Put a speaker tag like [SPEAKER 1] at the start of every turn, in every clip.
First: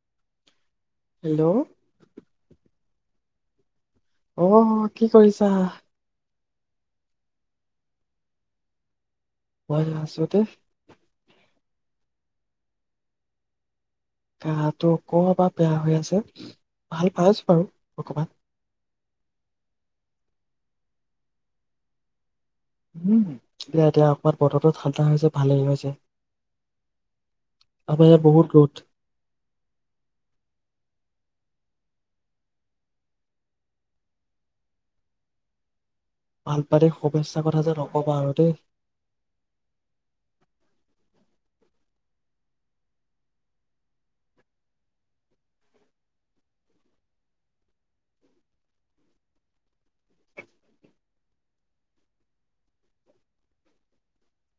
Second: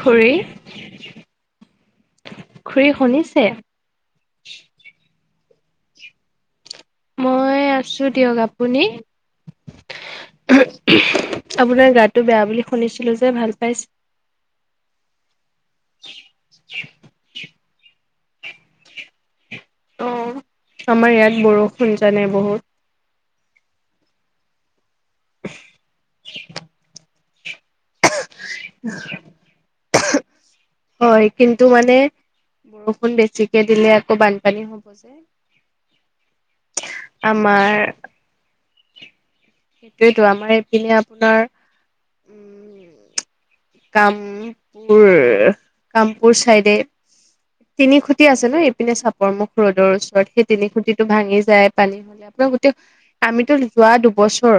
[SPEAKER 1] খুৰী
[SPEAKER 2] হেল্ল'
[SPEAKER 1] খুৰী শুনিছে হে
[SPEAKER 2] অ কি কৰিছে ছা
[SPEAKER 1] মই আছো দিয়ক আপুনি
[SPEAKER 2] মই আছোটো
[SPEAKER 1] আপোনাৰ গাটো বেয়া বুলি শুনিছিলো যে ভাল পাইছে?
[SPEAKER 2] গাটো অক বা বেয়া হৈ আছে ভাল পাইছো বাৰু অকমান
[SPEAKER 1] অ আমাৰ ইয়াত বৰষুণ জানাই বহুত।
[SPEAKER 2] উম এতিয়া এতিয়া অকনমান বতৰটো ঠাণ্ডা হৈছে ভালে হৈছে আমাৰ ইয়াত বহুত ৰদ।
[SPEAKER 1] হয় কিন্তু মানে বৰষুণ বেছিকে দিলে আকৌ বানপানী হ'ব যে।
[SPEAKER 2] ভাল পাই দে শুভেচ্ছা কথা যে
[SPEAKER 1] আমাৰ
[SPEAKER 2] নকবা আৰু দেই
[SPEAKER 1] সেইটোয়েতো আমাৰ এইপিনে আপোনাৰ উম কামপুৰ কামপুৰ চাইডে তিনি খুটি আছে ন ইপিনে চাপৰ মুুখ ৰ'দৰ ওচৰত সেই তিনি খুটিটো ভাঙি যায় পানী হলে আপোনাৰ গোতেই আমিতো যোৱা দুবছৰ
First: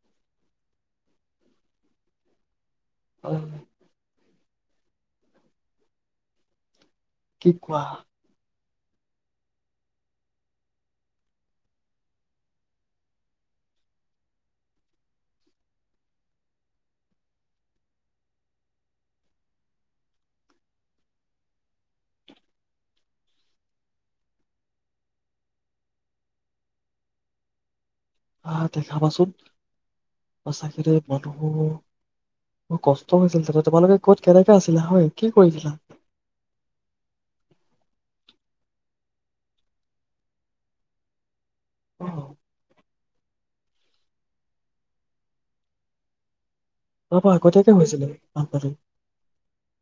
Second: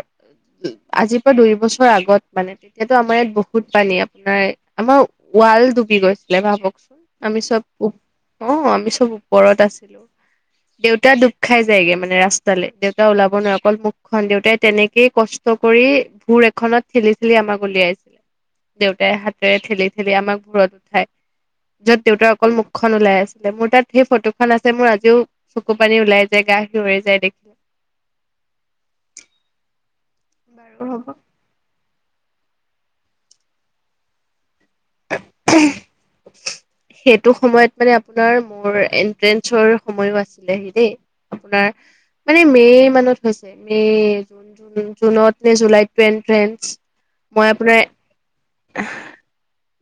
[SPEAKER 1] আজিৰ পৰা দুই বছৰ আগত মানে এতিয়া টো আমাৰ ইয়াত
[SPEAKER 2] অ'
[SPEAKER 1] বহুত আপোনাৰ আমাৰ ৱাল ডুবি গৈছিলে ভাবকচোন আমি
[SPEAKER 2] কি
[SPEAKER 1] চব
[SPEAKER 2] কোৱা
[SPEAKER 1] অ আমি চব ওপৰত আছিলো দেউতা দুব খাই যায়গে মানে ৰাস্তালৈ দেউতা ওলাব নোৱাৰে অকল মুখখন দেউতাই তেনেকেই কষ্ট কৰি ভোৰ এখনত ঠেলি ঠেলি আমাক উলিয়াইছিলে দেউতাই হাতেৰে ঠেলি ঠেলি আমাক ভৰত উঠাই যত দেউতাৰ অকল মুখখন ওলাই আছিলে মোৰ তাত সেই ফটোখন আছে মোৰ আজিও চকু পানী ওলাই যায় গা শিয়ৰি যায় দেখিলে
[SPEAKER 2] আহ দেখাবাচোন
[SPEAKER 1] বাৰু
[SPEAKER 2] সচাকে দেই
[SPEAKER 1] হ'ব
[SPEAKER 2] মানুহৰ ব কষ্ট হৈছিল ত তোমালোকে ক'ত কেনে
[SPEAKER 1] সেইটো সময়ত মানে আপোনাৰ মোৰ এ ট্ৰেন্ঞ্চৰ সময়ো আছিলেহি দেই আপোনাৰ
[SPEAKER 2] অ'
[SPEAKER 1] মানে মে মানত মে জ জুনত নে জুলাইত টেণ্ডন টেষ্ট
[SPEAKER 2] যোৱাবাৰ আগতীয়াকে হৈছিলে। বানপানী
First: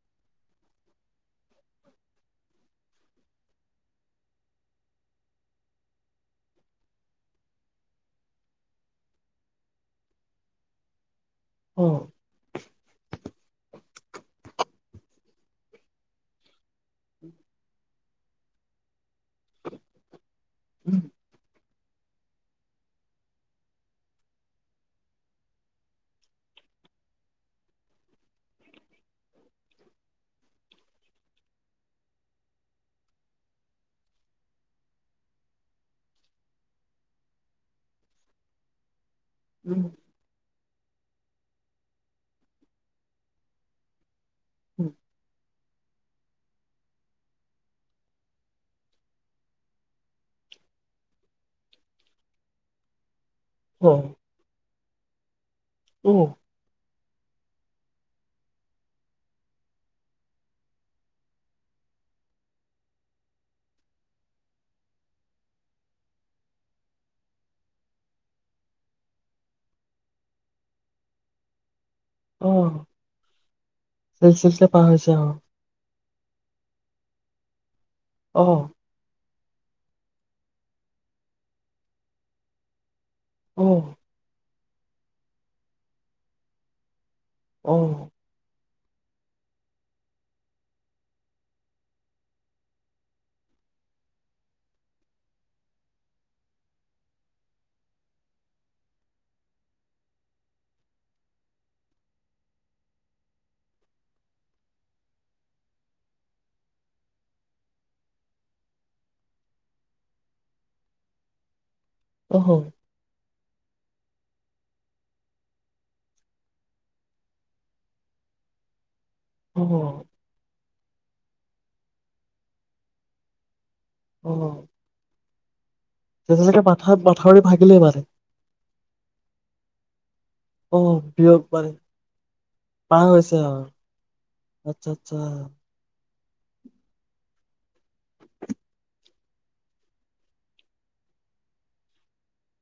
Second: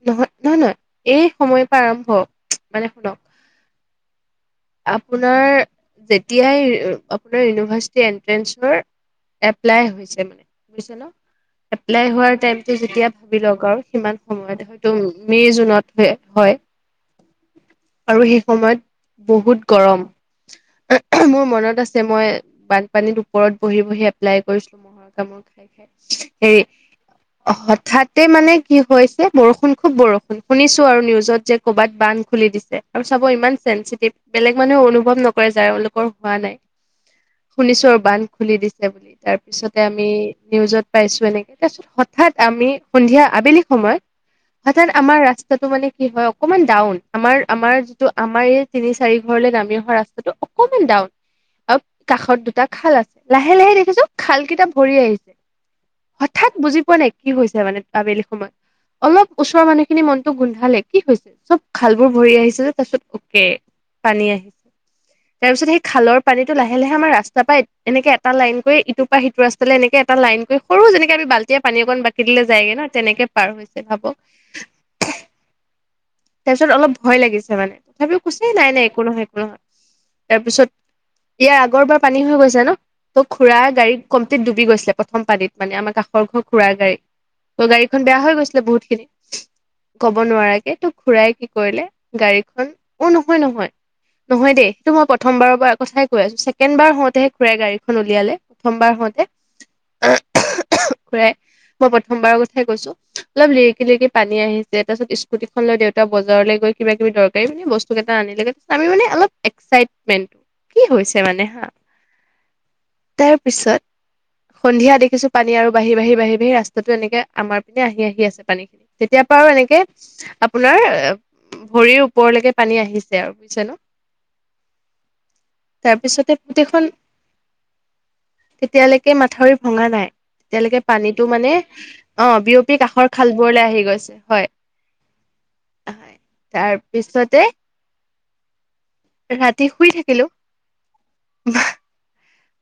[SPEAKER 1] নহয় নহয় নহয় এই সময়ৰ পৰা আৰম্ভ মানে শুনক আপোনাৰ যেতিয়াই আপোনাৰ ইউনিভাৰ্চিটি এনট্ৰেঞ্চৰ এপ্লাই হৈছে মানে বুজিছে ন
[SPEAKER 2] অ'
[SPEAKER 1] এপ্লাই হোৱাৰ টাইম। ত যেতিয়া ভাব লও আৰু সিমান সময়ত হয়তো মে জুনত হয় আৰু সেই সময়ত বহুত গৰম
[SPEAKER 2] উম
[SPEAKER 1] মোৰ মনত আছে মই বানপানীত ওপৰত বহি বহি এপ্লাই কৰিছিলো ম'হৰ কামোোৰ খাই খাই হেৰি হঠাৎ তাতে মানে কি হৈছে বৰষুণ খুব বৰষুণ শুনিছো আৰু নিউজত যে ক'ৰবাত বান্ধ খুলি দিছে আৰু চাব ইমান চেঞ্চিটিভ বেলেগ মানুহে অনুভৱ নকৰে যলোকৰ হোৱা নাই শুনিছো আৰু বান্ধ খুলি দিছে বুলি তাৰপিছতে
[SPEAKER 2] উম
[SPEAKER 1] আমি নিউজত পাইছো এনেকে তাৰপিছত হঠাৎ আমি। সন্ধিয়া আবেলি সময়ত হঠাৎ
[SPEAKER 2] উম
[SPEAKER 1] আমাৰ ৰাস্তাটো মানে কি হয় অকমান ডাউন আমাৰ আমাৰ যিটো আমাৰ এই তিনি চাৰি ঘৰলে নামি অহা ৰাস্তাটো অকমান ডাউন অ কাষত দুটা খাল আছে লাহে লাহে দেখিছো
[SPEAKER 2] অ'
[SPEAKER 1] খাল কিতা পৰি আহিছে
[SPEAKER 2] অ'
[SPEAKER 1] হঠাৎ বুজি পোৱা নেকি কি হৈছে মানে? আবেলি সময়ত অলপ ওচৰৰ মানুহ খিনি মনতটো গোন্ধালে কি হৈছে চব খাল বোৰ ভৰি আহিছে যে তাৰপিছত অকে পানী আহিছে তাৰ পিছত সেই খালৰ পানীটো লাহে লাহে আমাৰ ৰাস্তা পৰা এনেকে এটা লাইন কৰি ইটোৰ পৰা সিটো ৰাস্তালৈ এনেকে এটা লাইন কৰি সৰু যেনেকে আমি বাল্টিয় পানী অকন কিতিলৈ যায়গে
[SPEAKER 2] অ'
[SPEAKER 1] না পাৰ হৈছে ভাব।
[SPEAKER 2] চিলচিলকে পাৰ হৈছে আৰু
[SPEAKER 1] তাৰপিছত অলপ ভয় লাগিছে মানে। তথাপিও হৈছে
[SPEAKER 2] অ'
[SPEAKER 1] নাই নাই একো নহয়। নয় তাৰ পিছত ইয়াৰ আগৰপৰা পানী হৈ গৈছে ন ত' খুৰা
[SPEAKER 2] অ
[SPEAKER 1] গাড়ী কমতি ডুব। গৈছিলে প্ৰথমানী মানে আমাৰ কষৰ ঘৰ খুৰৰাৰ গাড়ীত। ত
[SPEAKER 2] অ
[SPEAKER 1] গাড়ীখন বেয়া হৈ গৈছিল বহুত। ক'ব নোৱাৰাকে তোক। খুৰাই কি কৰিলে গাড়ীখন অ নহয় নহয় নহয় দেই সেইটো মই প্ৰথমবাৰৰ কথাই কৈ আছো ছেকেণ্ড বাৰ হওঁতেহে খুৰাই গাড়ীখন উলিয়ালে প্ৰথমবাৰ হওঁতে খুৰাই মই প্ৰথমবাৰৰ কথাই কৈছো অলপ লিৰিকি লিৰিকি পানী আহিছে তাৰপিছত স্কুটিখন লৈ দেত এ বজাৰলৈ গৈ কিবা কিবি দৰকাৰী মানে বস্তু কেইটা আনিলেত আমি মানে অলপ এক্সাইটমেণ্ট কি হৈছে মানে হা
[SPEAKER 2] অ
[SPEAKER 1] তাৰ পিছত। সন্ধিয়া দেখিছো পানী আৰু বাঢ়ি বাঢ়ি বাঢ়ি বাঢ়ি ৰাস্তাাতটো এনেকে আমাৰ পিনে আহি আহি আছে পানী খিনি তেতিয়াৰ পৰা আৰু
[SPEAKER 2] অ
[SPEAKER 1] এনেকে ৰ ভৰিৰ ওপৰলৈকে পানী আহিছে আৰু বুজিছে ন
[SPEAKER 2] অ
[SPEAKER 1] তাৰপিছতে
[SPEAKER 2] তেতিয়ালৈকে মাথা
[SPEAKER 1] গোটেইখন
[SPEAKER 2] মাথাউৰি ভাগিলেই মানে
[SPEAKER 1] তেতিয়ালৈকে মাথাউৰি ভঙা নাই
[SPEAKER 2] অ
[SPEAKER 1] তেতিয়ালৈকে পানীটো
[SPEAKER 2] বিয়গ
[SPEAKER 1] মানে আহ বিয়পি
[SPEAKER 2] পাৰ
[SPEAKER 1] কাষৰ
[SPEAKER 2] হৈছে আৰু
[SPEAKER 1] খালবোৰলৈ আহি গৈছে হয়।
[SPEAKER 2] আচ্ছা আচ্ছা
[SPEAKER 1] তাৰ পিছতে। ৰাতি শুই থাকিলো বা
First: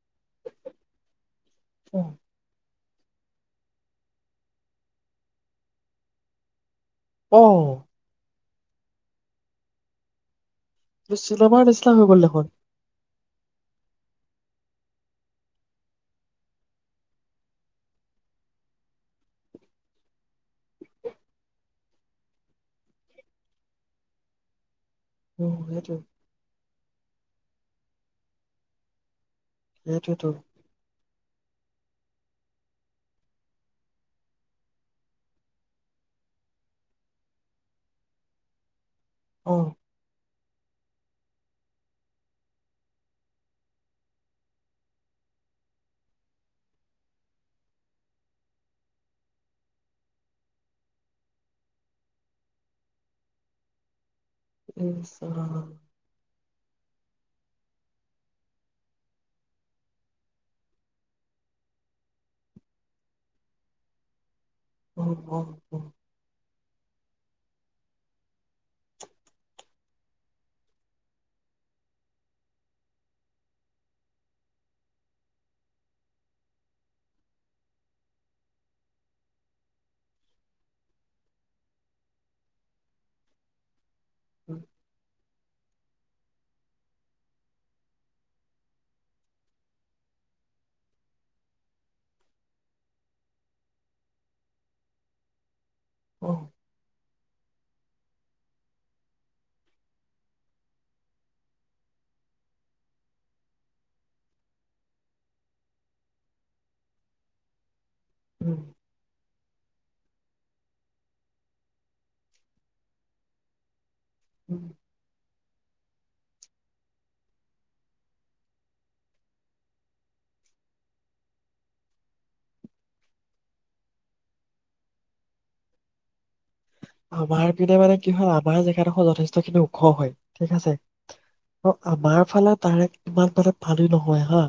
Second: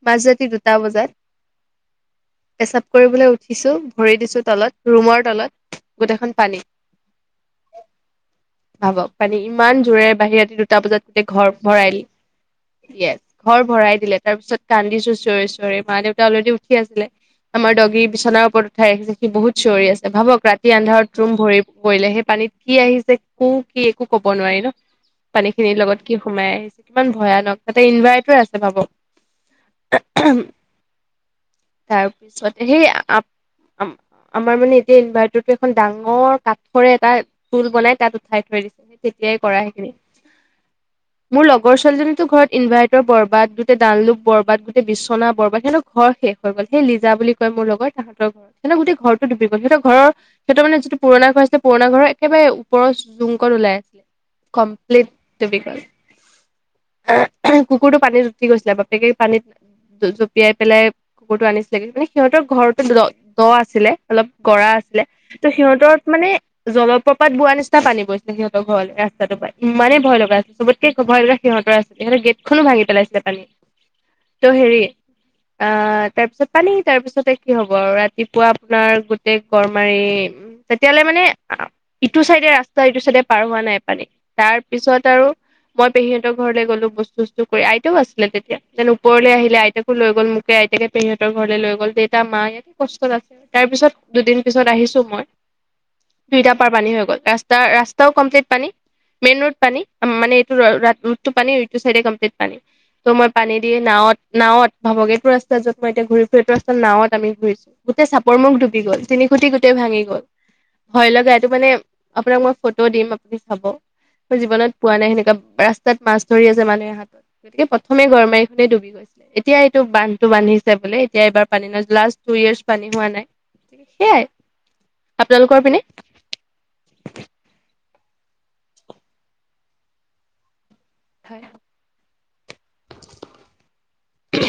[SPEAKER 1] মাজ ৰাতি দুটা বজাত এচাপ কৰিবলৈ উঠিছো ভৰি দিছো তলত ৰুমৰ তলত গোটেইখন পানী
[SPEAKER 2] অহ
[SPEAKER 1] ভাবক পানী ইমান জোৰেৰে বাহিৰৰা ৰাতি। টা বজাত তেতে ঘৰ
[SPEAKER 2] চিনেমাৰ নিচিনা
[SPEAKER 1] ভৰাইল
[SPEAKER 2] হৈ গ'ল দেখোন
[SPEAKER 1] ইয়েচ। ঘৰ ভৰাই দিলে তাৰপিছত। কান্দিছো চঞৰি চিঞৰি মা দেউতা অলৰেডি উঠি আছিলে আমাৰ দগী বিচনাৰ ওপৰত উঠাই ৰাখিছে সি বহুত চিঞৰি আছে ভাবক ৰাতি আন্ধাৰত ৰুম ভৰি পৰিলে সেই পানীত কি আহিছে কো কি একো কব নোৱাৰি ন
[SPEAKER 2] অ
[SPEAKER 1] পানী খিনিৰ
[SPEAKER 2] সেইটোৱে
[SPEAKER 1] লগত কি সোমাই আহিছে কিমান ভয়ানক তাতে ইনভাৰ্টাৰ আছে পাব।
[SPEAKER 2] সেইটোৱেইতো
[SPEAKER 1] তাৰপিছত সেই আমাৰ মানে এতিয়া ইনভাৰ্টাৰটো এখন ডাঙৰ কাঠৰে এটা তুল বনাই তাত উঠাই থৈ দিছে তেতিয়াই
[SPEAKER 2] অ
[SPEAKER 1] কৰা সেইখিনি মোৰ লগৰ ছোৱালীজনী ঘৰত ইনভাৰ্টৰ বৰবাদ গোটেই ডাললোক। বৰবাদ গোটেই বিচছনা বৰবাত সিহঁতৰ ঘৰ শেষ হৈ গ'ল সেই লিজা কয় মোৰ লগ তাহাঁৰ ঘৰত সিহঁত গোটেই ঘৰটো ডুবি গ'ল সিহঁৰ ঘৰ সিহঁতৰ মানেিটো পুৰণা ঘৰ আছিল পুৰণা ঘৰৰ একেবাৰে ওৰৰ জুংকত ওলাই আছিল।
[SPEAKER 2] ইচ
[SPEAKER 1] কমপ্লিটিক।
[SPEAKER 2] ৰাম
[SPEAKER 1] অ কুকুৰটো পানীত উঠি গৈছিলে। বাপ গক পানীত জপিয়াই পেলাই কুকুৰটো আনিছিলেগ মানে সিহঁতৰ ঘৰতে দ দ আছিলে। অলপ কৰা আছিলে।
[SPEAKER 2] অ অ
[SPEAKER 1] ত'
[SPEAKER 2] অ
[SPEAKER 1] সিহঁতৰ মানে জলপ্ৰপাত বোৱাৰ নিচনা পানী পৰিছিলে। সিহঁতৰ ঘৰ ৰাস্তাটো পৰা ইমানেই ভয় লগা আছিল চবতকে ভয় লগা সিহতৰ আছিলে। সহঁতে গেটখনো ভাঙি পেলাইছিলে পানী ত' হেৰি অ তাৰপিছত পানী তাৰ পিছতে। কি হব আৰু ৰাতিপুৱা আপোনাৰ গোতেই গড় মাৰি উ তেতিয়াহলে মানে ইটো চাইডে ৰাস্তা ইটো চাইডে পাৰ হোৱা নাই। পানী তাৰ পিছত আৰু। মই পেহীহতৰ ঘৰলৈ গ'লো বস্তু চস্ত কৰি আইতেও আছিলে। তেতিয়া যেন ওপৰলৈ আহিলে। আইতাকো লৈ গ'ল মোকে আইতাকে পেৰীহঁতৰ ঘৰলৈ লৈ গল দেউতা মা ইয়াত কষ্টত আছে। তাৰ পিছত দুদিন পিছত আহিছো। মই
[SPEAKER 2] অ
[SPEAKER 1] দুইটা পাৰ পানী হৈ গ'ল তাৰ ত ৰাস্তাও কমপ্লিট পানী। মেইন ৰোড পানী মানে এইটো ৰডটো পানী এই চাইডে কোমপ্লিট পানী। ত' মই পানী দি নাৱত নাৱত ভাবক এইটো ৰাস্ত যত মই এতিয়া ঘূৰিছো। সেইটো ৰাস্তা নওত আমি ঘূৰিছো। গোট চাপৰ মুখ
[SPEAKER 2] উম
[SPEAKER 1] ডুবি গল তিনি খুটি গোটেই ভাঙি। ভয় লগা এইটো মানে আপোনাক মই ফটো দিম আপুনি চাব। মই
[SPEAKER 2] উম
[SPEAKER 1] জীৱনত পোৱা নাই সেনেকা। ৰাস্তাত মাছ ধৰি আছে। মানুহে হাতত গতিকে প্ৰথমে গৰমাৰিখনেই ডুবি গৈছিলে। এতিয়া এইটো বান্ধটো বান্ধিছে বোলে। এতিয়া এইবাৰ পানী নাই লাষ্ট টু ইয়াৰ্চ পানী হোৱা নাই সেইয়াই আপোনালোকৰ পিনে
[SPEAKER 2] আমাৰ পিনে মানে কি হয় আমাৰ জেগাডোখৰ যথেষ্টখিনি ওখ হয় ঠিক আছে।
[SPEAKER 1] হয়
[SPEAKER 2] আৰু আমাৰ ফালে তাৰে ইমান মানে পানী নহয়। হা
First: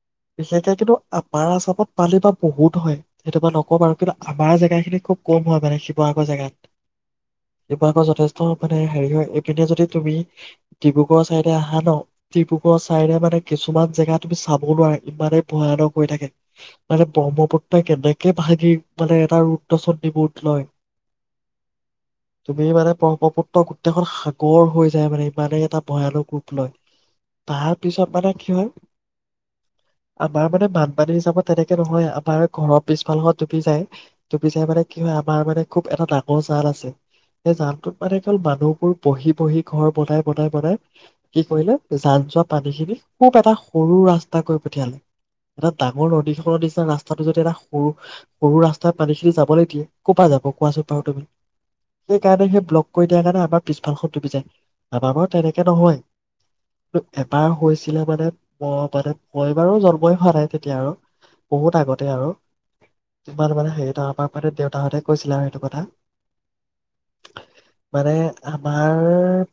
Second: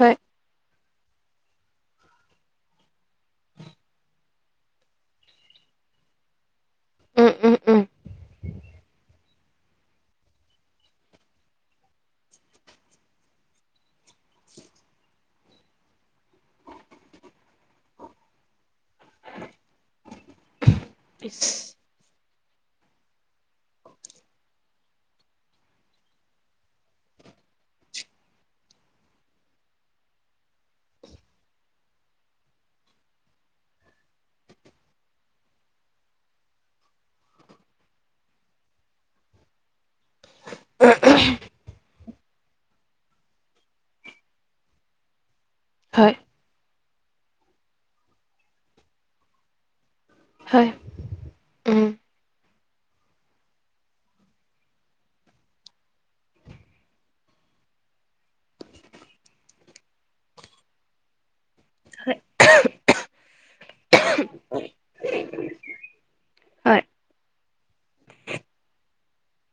[SPEAKER 1] হয়
[SPEAKER 2] বিশেষকে কিন্তু আপাৰ আছামত পানি বা বহুত হয়। সেইটোই নকওঁ ব আৰু কিন্তু আমাৰ জেগা খিনি খুব কম হয়। মানে জেগাত
[SPEAKER 1] উম, উম, উম,
[SPEAKER 2] তিবাৰাকৰ যথেষ্ট মানে হেৰি হয়। এইপিনে যদি তুমি ডিব্ৰুগড়ৰ চাইডে আহা ন ডিব্ৰুগড়ৰ চাইডে মানে কিছুমান জেগা তুমি চাব নোৱাৰা ইমানে ভয়ানক হৈ থাকে। মানে ব্ৰহ্মপুত্ৰই কেনেকে ভাগি মানে এটা ৰুদ্ৰ চুড্ৰী ৰূপ লয়।
[SPEAKER 1] এক [unintelligible]
[SPEAKER 2] তুমি মানে ব্ৰহ্মপুত্ৰ গোটেইখন সাগৰ হৈ যায়। মানে ইমানেই এটা ভয়ানক ৰূপ লয়। তাৰ পিছত মানে কি হয়। আমাৰ মানে বানপানী হিচাপত তেনেকে নহয় আমাৰ ঘৰৰ পিছফালখন ডুবি যায় দুপি যাই মানে কি হয়। আমাৰ মানে খুব এটা ডাঙৰ জাল আছে। সেই জান ত মানে কেল মানুহবোৰ বহি বহি ঘৰ বনাই বনাই বনাই কি কৰিলে। জান জোৱা পানী খিনি খুব এটা সৰু ৰাস্তা কৰি পঠিয়ালে। এটা ডাঙৰ
[SPEAKER 1] হয়,
[SPEAKER 2] নদী খন নিচিনা ৰাস্তা। ৰাস্তটো যদি এটা সৰু সৰু ৰাস্তাই পানী খিনি যাবলৈ দিয়ে ক'ৰ পৰা যায়। কোৱাছো
[SPEAKER 1] হয়,
[SPEAKER 2] বাৰো তুমি,
[SPEAKER 1] উম,
[SPEAKER 2] সেইকাৰণে সেই ব্লক কৰি দিয়া। কাৰণে আমাৰ পিছফাল খন ডুবি যায় আমাৰ বাৰু তেনেকে নহয়। কি এবাৰ হৈছিলে। মানে ম মানে মই বাৰো জন্মই হোৱা নাই তেতিয়া আৰু বহুত আগতে আৰু ইমান মানে হেৰি তা আমাৰ মানে দেউতাহঁতে কৈছিলে। আৰু টো কথা
[SPEAKER 1] হয়,
[SPEAKER 2] মানে আমাৰ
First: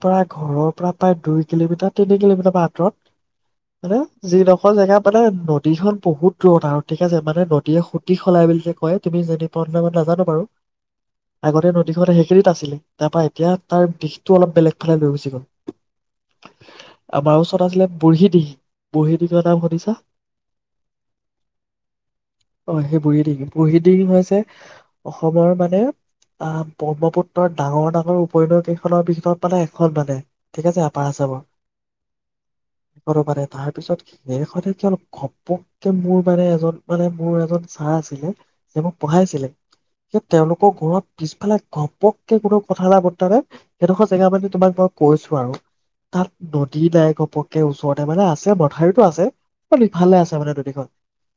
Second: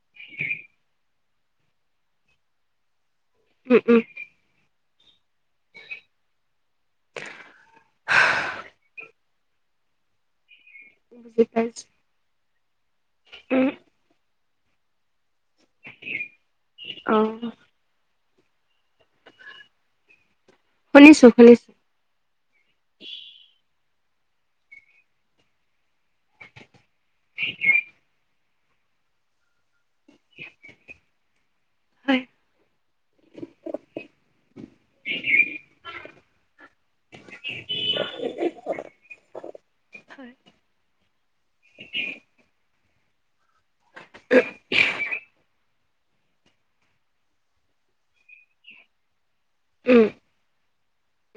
[SPEAKER 2] পৰা ঘৰৰ পৰা প্ৰায় দুই কিলোমিটাৰ তিনি কিলোমিটাৰ মান
[SPEAKER 1] উম,
[SPEAKER 2] আতৰত। হে
[SPEAKER 1] উম,
[SPEAKER 2] যি এখন জেগা মানে নদীখন বহুত ৰ'দ আৰু ঠিক আছে। মানে নদীয়ে সুতি সলাই বুলি যে কয়। তুমি যে পালে মই নাজানো বাৰু
[SPEAKER 1] বুজি
[SPEAKER 2] আগতে
[SPEAKER 1] পাইছোঁ,
[SPEAKER 2] নদীখন সেইখিনিত আছিলে। তাৰ পৰাা এতিয়া
[SPEAKER 1] উম,
[SPEAKER 2] তাৰ দিশটো অলপ বেলেগ ফালে লৈ গুচি গল আমাৰ
[SPEAKER 1] অ',
[SPEAKER 2] ওচৰত আছিলে। বুঢ়ী দিহিং বুঢ়ী দিহিংৰ নাম শুনিচা।
[SPEAKER 1] শুনিছোঁ, শুনিছোঁ,
[SPEAKER 2] অ সেই বুঢ়ী দিহিং বুঢ়ী দিহিং হৈছে। অসমৰ মানে। ম অহ ব্ৰহ্মপুত্ৰৰ ডাঙৰ ডাঙৰ উপনদী খনৰ ভিতৰত মানে এখন মানে ঠিক আছে। আপাৰ আছামৰ
[SPEAKER 1] হয়,
[SPEAKER 2] সেইখনো মানে তাৰ পিছত সেইখন একে ঘপককে মোৰ মানে এজন মানে মোৰ এজন ছাৰ আছিলে সি মোক পঢ়াই আছিলে। তেওঁলোকৰ ঘৰত পিছফালে ঘপককে কোনো কথা নাই বতৰা নাই সেইডোখৰ জেগা মানে তোমাক মই কৈছো। আৰু তাত নদী নাই ঘপককে ওচৰতে মানে আছে। মথাউৰিতো আছে।
[SPEAKER 1] উম,
[SPEAKER 2] ইফালে আছে মানে নদীখন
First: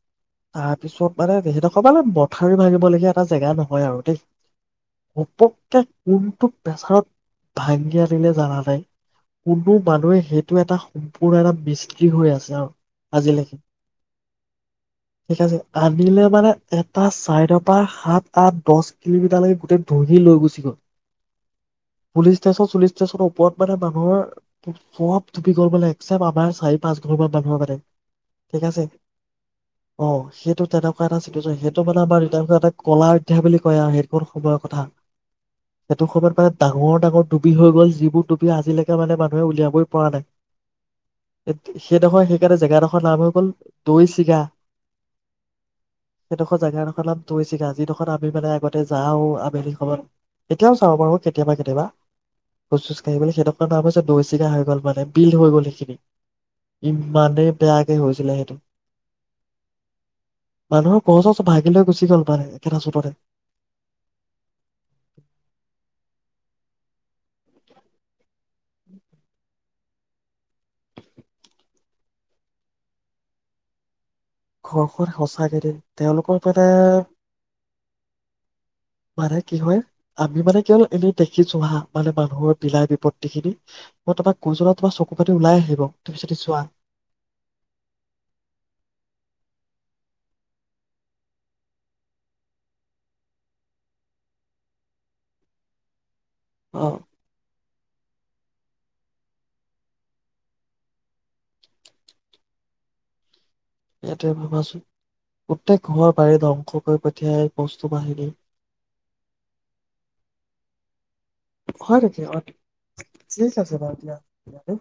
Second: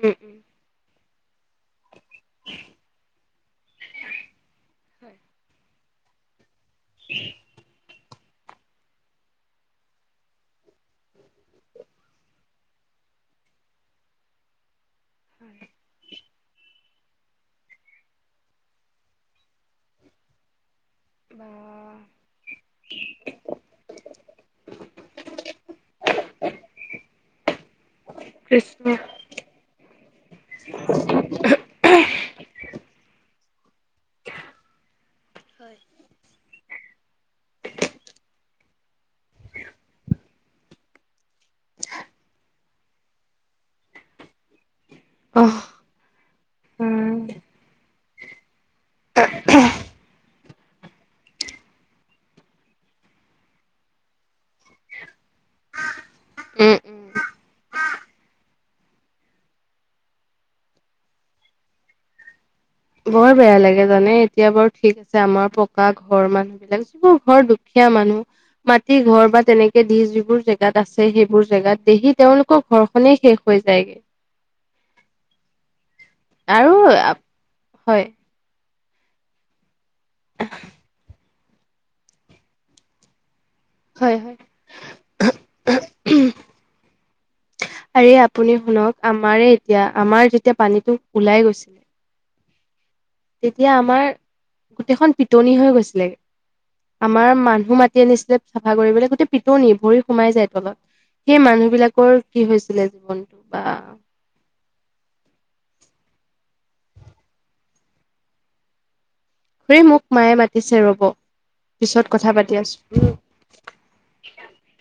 [SPEAKER 1] উম, উম,
[SPEAKER 2] তাৰপিছত মানে সডখৰ মানে মথাউৰি ভাঙিবলগীয়া এটা জেগা নহয়। হয় আৰু দেই উপক্কে কোনটো প্ৰেছাৰত ভাঙি আনিলে জানা নাই কোনো মানুহে সেইটো এটা সম্পূৰ্ণ এটা মিস্তি হৈ আছে আৰু আজিলৈকে ঠিক আছে আনিলে মানে এটা চাইডৰ পৰা হাত আঠ দচ কিলোমিটাৰলৈকে গোটেই ধহি লৈ গুচি গল
[SPEAKER 1] বা
[SPEAKER 2] পুলিচ ষ্টেচন চুলিচ ষ্টেচনৰ ওপৰত মানে মানুহৰ চব ধুপি গল মানে এক্সেপ আমাৰ চাৰি পাঁচ ঘৰান মানুহৰ মানে ঠিক আছে
[SPEAKER 1] কৃষ্ণ
[SPEAKER 2] অ সেইটো তেনেকুৱা এটা চিটুৱেচন সেইটো মানে আমাৰ এ এটা কলাৰ তি বুলি কয় আৰু সেইটো সময়ৰ কথা সেইটো সময়ত মানে ডাঙৰ ডাঙৰ ডুবি হৈ গল যিবোৰ ডুবি আজিলৈকে মানে মানুহে উলিয়াবই পৰা নাই সেইডোখৰ সেইকাৰণে জেগাডোখৰ নাম হৈ গল দৈ চিগা
[SPEAKER 1] অহ,
[SPEAKER 2] সেইডোখৰ জেগাডোখৰ নাম
[SPEAKER 1] উম,
[SPEAKER 2] দৈ চিগা চিগা আমি মানে আগতে যাও আবেলিখনত এতিয়াও জানো বাৰু কেতিয়াবা কেতিয়াবা খোজ চোজ কাঢ়িব সেই নাম হৈছে দৈ চিঙা হৈ গল মানে বিল হৈ গল সেইখিনি
[SPEAKER 1] উম, উম।
[SPEAKER 2] ইমানেই বেয়াকে হৈছিলে সেইটো মানুহৰ ঘৰ‌‌ চৰ ভাগি লৈ গুচি গ'ল মানে একেটা চুটতে।
[SPEAKER 1] বৰ বেয়া লাগে জানে এতিয়া বৰ ঠিক আছে আমাৰ পকা ঘৰ মানুহ বিলাক যিবোৰ ঘৰ দুখীয়া মানুহ মাটি ঘৰ বা তেনেকে দি যিবোৰ জেগাত আছে সেইবোৰ জেগাত দেহি তেওঁলোকৰ ঘৰখনেই শেষ হৈ যায়গৈ
[SPEAKER 2] ঘৰখন সঁচাকেদে
[SPEAKER 1] আৰু হয়
[SPEAKER 2] মানে কি হয় আমি মানে কেৱল এনেই দেখিছো হা মানে মানুহৰ বিলাই বিপত্তি খিনি
[SPEAKER 1] হয়,
[SPEAKER 2] মই
[SPEAKER 1] হয়।
[SPEAKER 2] তোমাক কৈ যায় তোমাৰ চকু পাতি ওলাই আহিব তুমি যদি চোৱা
[SPEAKER 1] আৰে আপুনি শুনক আমাৰে এতিয়া আমাৰ যেতিয়া পানীটো ওলাই গৈছিলে তেতিয়া আমাৰ গোটেইখন পিটনি হৈ গৈছিলেে
[SPEAKER 2] অ
[SPEAKER 1] আমাৰ মানুহ মা গোট নিচেপ চাফা কৰিবলৈ গোটেই পিটনী ভৰি সোমাই যায় তলত সেই মানুহ বিলাকৰ কি হৈছিলে জীৱন
[SPEAKER 2] সেইটোৱে ভাবাচোন প্ৰত্যেক ঘৰৰ বাৰীত ধ্বংস কৰি পঠিয়াই বস্তু বাহিনী
[SPEAKER 1] হুৰি মোক মায়ে মাতিছে ৰব
[SPEAKER 2] হয়
[SPEAKER 1] পিছত
[SPEAKER 2] নেকি
[SPEAKER 1] কথা
[SPEAKER 2] বাৰু
[SPEAKER 1] পাতি আছোঁ
[SPEAKER 2] থিক আছে দিয়া